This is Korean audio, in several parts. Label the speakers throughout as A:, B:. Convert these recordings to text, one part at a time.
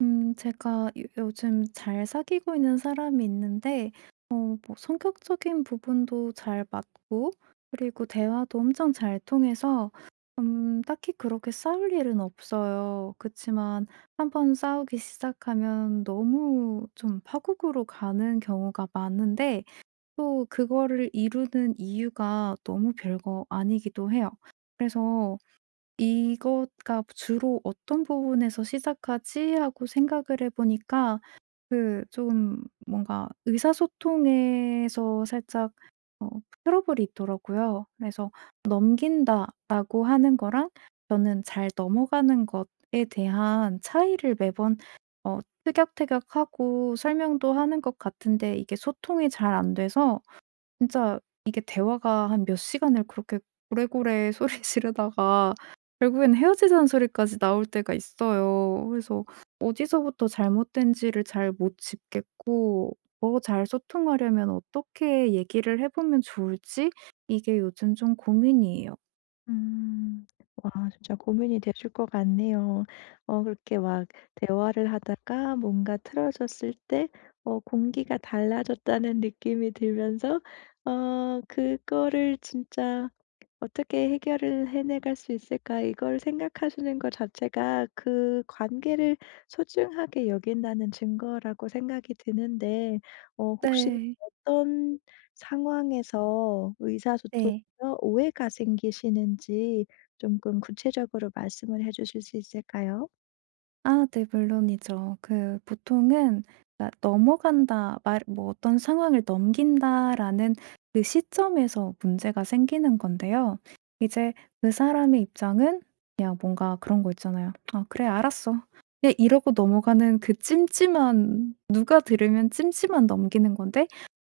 A: 제가 요 요즘 잘 사귀고 있는 사람이 있는데 뭐 성격적인 부분도 잘 맞고, 그리고 대화도 엄청 잘 통해서 딱히 그렇게 싸울 일은 없어요. 그치만 한번 싸우기 시작하면 너무 좀 파국으로 가는 경우가 많은데, 또 그거를 이루는 이유가 너무 별거 아니기도 해요. 그래서 '이거가 주로 어떤 부분에서 시작하지?' 하고 생각을 해 보니까 그 좀 뭔가 의사소통에서 살짝 어 트러블이 있더라고요. 그래서 '넘긴다.'라고 하는 거랑 저는 '잘 넘어가는 것.'에 대한 차이를 매번 어 티격태격하고 설명도 하는 것 같은데, 이게 소통이 잘 안 돼서 진짜 이게 대화가 한 몇 시간을 그렇게 고래고래 소리 지르다가 결국엔 헤어지자는 소리까지 나올 때가 있어요. 그래서 어디서부터 잘못된지를 잘 못 짚겠고, 뭐 잘 소통하려면 어떻게 얘기를 해 보면 좋을지, 이게 요즘 좀 고민이에요.
B: 음. 와 진짜 고민이 되실 것 같네요. 그렇게 막 대화를 하다가 뭔가 틀어졌을 때 공기가 달라졌다는 느낌이 들면서 그거를 진짜 '어떻게 해결을 해내갈 수 있을까?' 이걸 생각하시는 것 자체가 그 관계를 소중하게 여긴다는 증거라고 생각이 드는데 혹시
A: 네.
B: 어떤 상황에서
A: 네.
B: 의사소통에서 오해가 생기시는지 조금 구체적으로 말씀을 해 주실 수 있을까요?
A: 아, 네, 물론이죠. 그 보통은 '넘어간다.' 말 뭐 '어떤 상황을 넘긴다.'라는 그 시점에서 문제가 생기는 건데요. 이제 그 사람의 입장은 그냥 뭔가 그런 거 있잖아요. '아 그래 알았어.' 그냥 이러고 넘어가는, 그 찜찜한, 누가 들으면 찜찜한 넘기는 건데,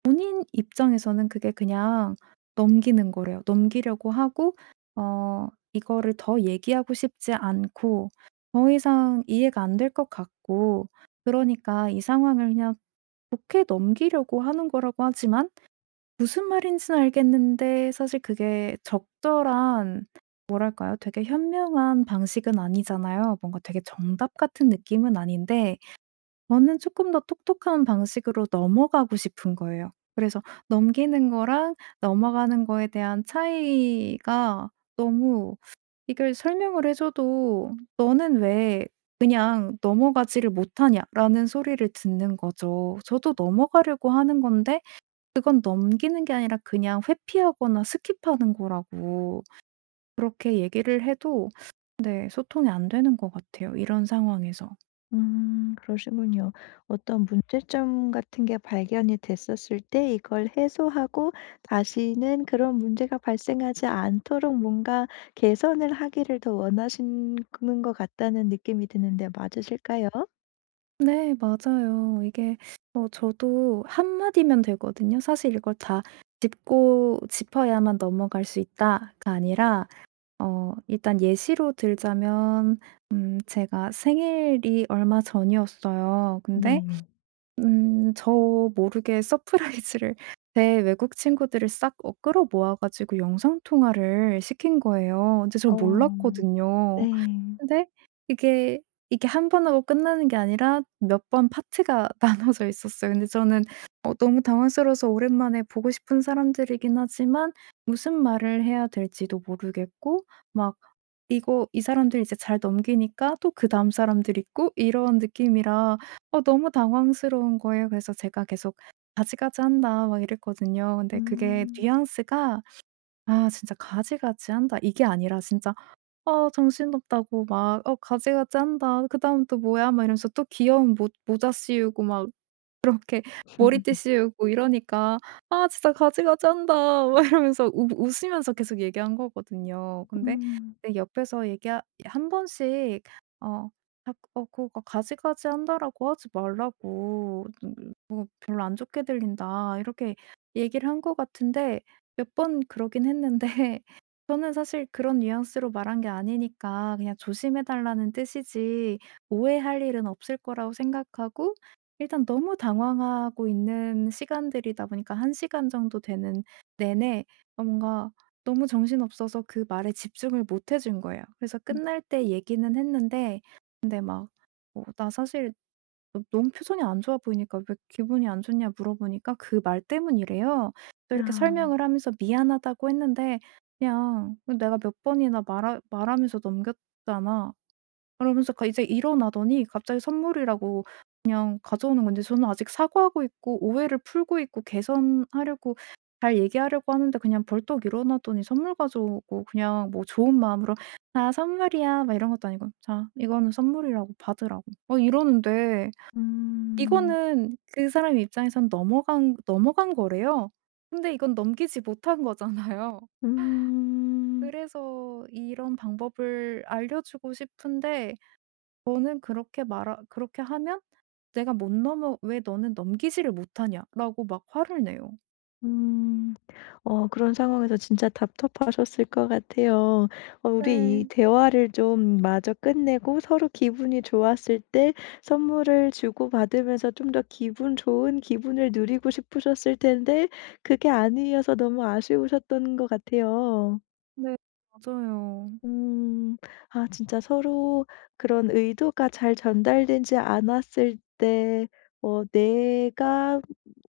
A: 본인 입장에서는 그게 그냥 넘기는 거래요. 넘기려고 하고, 어 이거를 더 얘기하고 싶지 않고 더 이상 이해가 안 될 것 같고, 그러니까 이 상황을 그냥 좋게 넘기려고 하는 거라고 하지만, 무슨 말인지는 알겠는데 사실 그게 적절한, 뭐랄까요? 되게 현명한 방식은 아니잖아요. 뭔가 되게 정답 같은 느낌은 아닌데, 저는 조금 더 똑똑한 방식으로 넘어가고 싶은 거예요. 그래서 넘기는 거랑 넘어가는 거에 대한 차이가 너무, 이걸 설명을 해 줘도 "너는 왜 그냥 넘어가지를 못하냐?"라는 소리를 듣는 거죠. 저도 넘어가려고 하는 건데 그건 넘기는 게 아니라 그냥 회피하거나 스킵하는 거라고 그렇게 얘기를 해도, 네, 소통이 안 되는 것 같아요, 이런 상황에서.
B: 그러시군요. 어떤 문제점 같은 게 발견이 됐었을 때 이걸 해소하고 다시는 그런 문제가 발생하지 않도록 뭔가 개선을 하기를 더 원하시는 것 같다는 느낌이 드는데 맞으실까요?
A: 네, 맞아요. 이게 저도 한마디면 되거든요. 사실 이걸 다 짚고 짚어야만 넘어갈 수 있다가 아니라 일단 예시로 들자면 제가 생일이 얼마 전이었어요. 근데
B: 네.
A: 저 모르게 서프라이즈를 제 외국 친구들을 싹 끌어 모아 가지고 영상 통화를 시킨 거예요. 근데 전
B: 어.
A: 몰랐거든요.
B: 네.
A: 근데 이게, 이게 한 번 하고 끝나는 게 아니라 몇 번 파트가 나눠져 있었어요. 근데 저는 너무 당황스러워서, 오랜만에 보고 싶은 사람들이긴 하지만 무슨 말을 해야 될지도 모르겠고, 막 이거 이 사람들 이제 잘 넘기니까 또 그다음 사람들이 있고 이런 느낌이라 너무 당황스러운 거예요. 그래서 제가 계속 "가지가지 한다." 막 이랬거든요. 근데 그게
B: 음.
A: 뉘앙스가 '아 진짜 가지가지 한다.' 이게 아니라 진짜 정신없다고, 막 "어 가지가지 한다. 그다음 또 뭐야?" 막 이러면서 또 귀여운 모 모자 씌우고 막 그렇게 머리띠 씌우고 이러니까 "아 진짜 가지가지 한다." 막 이러면서 웃 웃으면서 계속 얘기한 거거든요. 근데
B: 음.
A: 네, 옆에서 얘기하 한 번씩 어 자꾸 "어 그거 가지가지 한다."라고 하지 말라고, 뭐 별로 안 좋게 들린다." 이렇게 얘기를 한 것 같은데, 몇 번 그러긴 했는데 저는 사실 그런 뉘앙스로 말한 게 아니니까 그냥 조심해 달라는 뜻이지 오해할 일은 없을 거라고 생각하고, 일단 너무 당황하고 있는 시간들이다 보니까 1시간 정도 되는 내내 뭔가 너무 정신없어서 그 말에 집중을 못 해준 거예요. 그래서 끝날 때 얘기는 했는데, 근데 막 "나 사실 너 너무 표정이 안 좋아 보이니까 왜 기분이 안 좋냐?" 물어보니까 그 말 때문이래요. 또 이렇게
B: 야.
A: 설명을 하면서 미안하다고 했는데 "그냥 내가 몇 번이나 말하면서 넘겼잖아." 그러면서 가 이제 일어나더니 갑자기 선물이라고 그냥 가져오는 건데, 저는 아직 사과하고 있고 오해를 풀고 있고 개선하려고 잘 얘기하려고 하는데, 그냥 벌떡 일어나더니 선물 가져오고, 그냥 뭐 좋은 마음으로 "아 선물이야." 막 이런 것도 아니고 "자 이거는 선물이라고 받으라고." 막 이러는데,
B: 음.
A: 이거는 그 사람 입장에선 넘어간 거래요. 근데 이건 넘기지 못한 거잖아요.
B: 음.
A: 그래서 이런 방법을 알려주고 싶은데, 너는 그렇게 말하 그렇게 하면 내가 못 넘어 "왜 너는 넘기지를 못하냐?"라고 막 화를 내요.
B: 음. 그런 상황에서 진짜 답답하셨을 것 같아요. 우리 이
A: 네.
B: 대화를 좀 마저 끝내고 서로 기분이 좋았을 때 선물을 주고받으면서 좀 더 기분 좋은 기분을 누리고 싶으셨을 텐데 그게 아니어서 너무 아쉬우셨던 것 같아요.
A: 네, 맞아요.
B: 음. 아 진짜 서로 그런 의도가 잘 전달되지 않았을 때 내가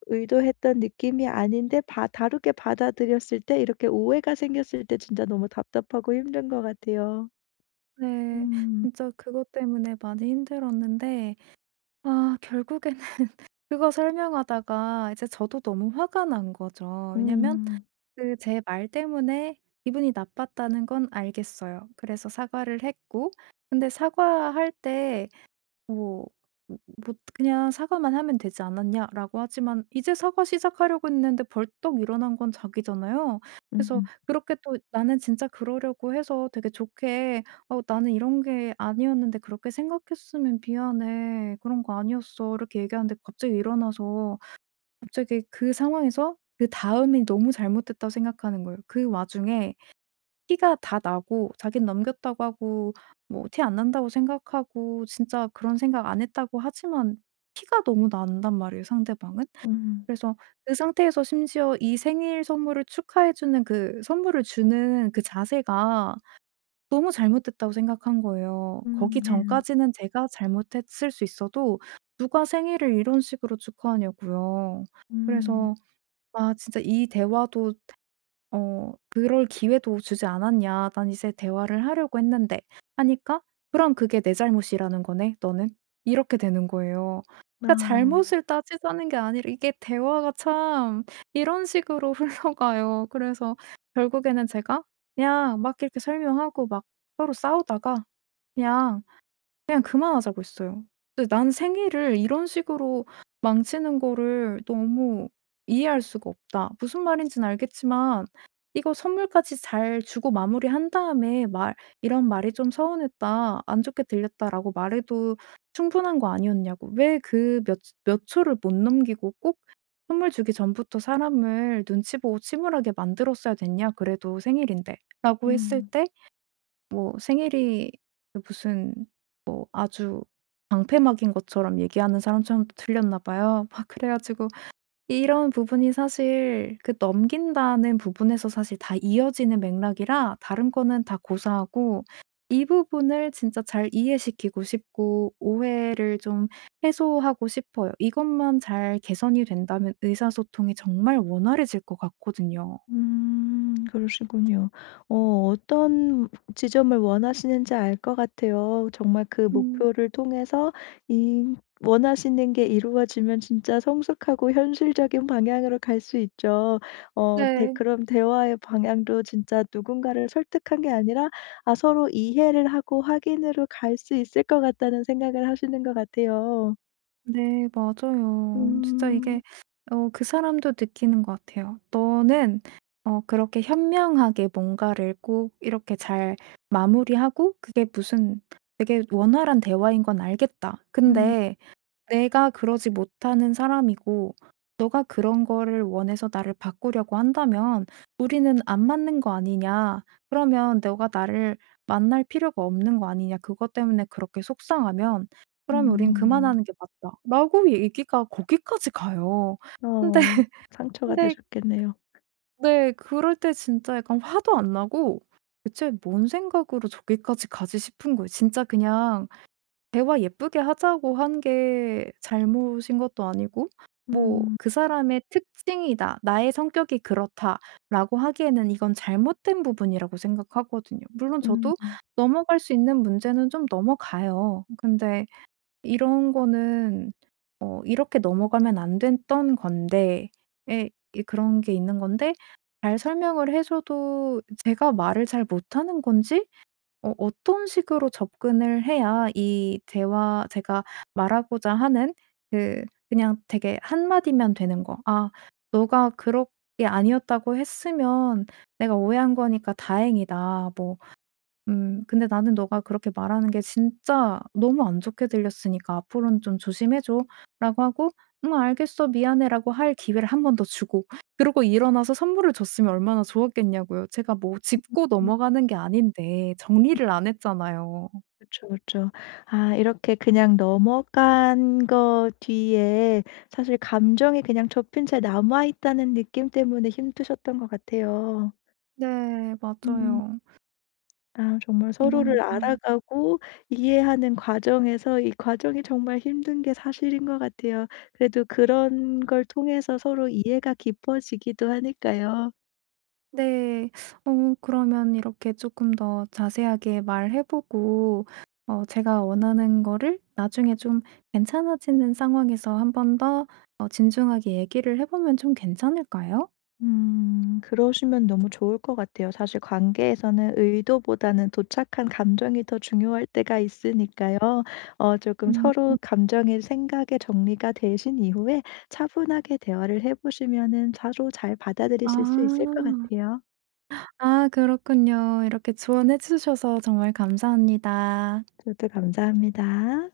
B: 의도했던 느낌이 아닌데 바 다르게 받아들였을 때 이렇게 오해가 생겼을 때 진짜 너무 답답하고 힘든 것 같아요.
A: 네.
B: 음.
A: 진짜 그것 때문에 많이 힘들었는데, 아 결국에는 그거 설명하다가 이제 저도 너무 화가 난 거죠. 왜냐면
B: 음.
A: 그 제 말 때문에 기분이 나빴다는 건 알겠어요. 그래서 사과를 했고, 근데 사과할 때 뭐 음 뭐 "그냥 사과만 하면 되지 않았냐?"라고 하지만, 이제 사과 시작하려고 했는데 벌떡 일어난 건 자기잖아요. 그래서
B: 음.
A: 그렇게 또 나는 진짜 그러려고 해서 되게 좋게 "어 나는 이런 게 아니었는데 그렇게 생각했으면 미안해. 그런 거 아니었어." 이렇게 얘기하는데 갑자기 일어나서 갑자기 그 상황에서 그 다음이 너무 잘못됐다고 생각하는 거예요. 그 와중에 티가 다 나고 자기는 넘겼다고 하고 뭐 티 안 난다고 생각하고 진짜 그런 생각 안 했다고 하지만 티가 너무 난단 말이에요, 상대방은.
B: 음.
A: 그래서 그 상태에서 심지어 이 생일 선물을 축하해 주는 그 선물을 주는 그 자세가 너무 잘못됐다고 생각한 거예요. 거기
B: 네.
A: 전까지는 제가 잘못했을 수 있어도, 누가 생일을 이런 식으로 축하하냐고요.
B: 음.
A: 그래서 아, 진짜 이 대화도 "그럴 기회도 주지 않았냐. 난 이제 대화를 하려고 했는데." 하니까 "그럼 그게 내 잘못이라는 거네, 너는." 이렇게 되는 거예요. 그러니까
B: 아.
A: 잘못을 따지자는 게 아니라 이게 대화가 참 이런 식으로 흘러가요. 그래서 결국에는 제가 그냥 막 이렇게 설명하고 막 서로 싸우다가 그냥 그냥 그만하자고 했어요. 근데 '난 생일을 이런 식으로 망치는 거를 너무 이해할 수가 없다. 무슨 말인지는 알겠지만 이거 선물까지 잘 주고 마무리한 다음에 말 "이런 말이 좀 서운했다. 안 좋게 들렸다."라고 말해도 충분한 거 아니었냐고. 왜 그 몇 초를 못 넘기고 꼭 선물 주기 전부터 사람을 눈치 보고 침울하게 만들었어야 됐냐, 그래도 생일인데.'라고 했을
B: 음.
A: 때 뭐 생일이 그 무슨 뭐 아주 방패막인 것처럼 얘기하는 사람처럼 또 들렸나 봐요. 막 그래 가지고, 이런 부분이 사실 그 넘긴다는 부분에서 사실 다 이어지는 맥락이라 다른 거는 다 고사하고 이 부분을 진짜 잘 이해시키고 싶고 오해를 좀 해소하고 싶어요. 이것만 잘 개선이 된다면 의사소통이 정말 원활해질 것 같거든요.
B: 그러시군요. 어 어떤 지점을 원하시는지 알 것 같아요. 정말 그
A: 음.
B: 목표를 통해서 이 원하시는 게 이루어지면 진짜 성숙하고 현실적인 방향으로 갈 수 있죠. 네
A: 네.
B: 그럼 대화의 방향도 진짜 누군가를 설득한 게 아니라 아 서로 이해를 하고 확인으로 갈 수 있을 것 같다는 생각을 하시는 것 같아요.
A: 네, 맞아요. 진짜
B: 음.
A: 이게 그 사람도 느끼는 것 같아요. '너는 그렇게 현명하게 뭔가를 꼭 이렇게 잘 마무리하고 그게 무슨 되게 원활한 대화인 건 알겠다.
B: 음.
A: 근데 내가 그러지 못하는 사람이고, 너가 그런 거를 원해서 나를 바꾸려고 한다면 우리는 안 맞는 거 아니냐. 그러면 너가 나를 만날 필요가 없는 거 아니냐. 그것 때문에 그렇게 속상하면 그러면 우린
B: 음.
A: 그만하는 게 맞다.'라고 얘기가 거기까지 가요. 근데
B: 어 상처가
A: 근데
B: 되셨겠네요.
A: 네, 그럴 때 진짜 약간 화도 안 나고 '대체 뭔 생각으로 저기까지 가지?' 싶은 거예요. 진짜 그냥 대화 예쁘게 하자고 한 게 잘못인 것도 아니고, 뭐
B: 음.
A: '그 사람의 특징이다. 나의 성격이 그렇다.'라고 하기에는 이건 잘못된 부분이라고 생각하거든요. 물론
B: 음.
A: 저도 넘어갈 수 있는 문제는 좀 넘어가요. 근데 이런 거는 이렇게 넘어가면 안 됐던 건데, 에, 이 그런 게 있는 건데, 잘 설명을 해 줘도 제가 말을 잘 못하는 건지, 어떤 식으로 접근을 해야 이 대화, 제가 말하고자 하는, 그냥 되게 한마디면 되는 거 '아 너가 그렇게 아니었다고 했으면 내가 오해한 거니까 다행이다.' 뭐 '근데 나는 너가 그렇게 말하는 게 진짜 너무 안 좋게 들렸으니까 앞으로는 좀 조심해 줘'라고 하고, 알겠어. 미안해."라고 할 기회를 한 번 더 주고 그러고 일어나서 선물을 줬으면 얼마나 좋았겠냐고요. 제가 뭐 짚고
B: 음.
A: 넘어가는 게 아닌데, 정리를 안 했잖아요.
B: 그쵸, 그쵸. 아 이렇게 그냥 넘어간 거 뒤에 사실 감정이 그냥 접힌 채 남아 있다는 느낌 때문에 힘드셨던 것 같아요.
A: 네,
B: 음.
A: 맞아요.
B: 아 정말 서로를
A: 이런 건.
B: 알아가고 이해하는 과정에서 이 과정이 정말 힘든 게 사실인 것 같아요. 그래도 그런 걸 통해서 서로 이해가 깊어지기도 하니까요.
A: 네. 그러면 이렇게 조금 더 자세하게 말해 보고 제가 원하는 거를 나중에 좀 괜찮아지는 상황에서 한 번 더 진중하게 얘기를 해 보면 좀 괜찮을까요?
B: 음. 그러시면 너무 좋을 것 같아요. 사실 관계에서는 의도보다는 도착한 감정이 더 중요할 때가 있으니까요. 조금
A: 음.
B: 서로 감정의 생각의 정리가 되신 이후에 차분하게 대화를 해 보시면은 서로 잘
A: 아.
B: 받아들이실 수 있을 것 같아요.
A: 아, 그렇군요. 이렇게 조언해 주셔서 정말 감사합니다.
B: 저도 감사합니다.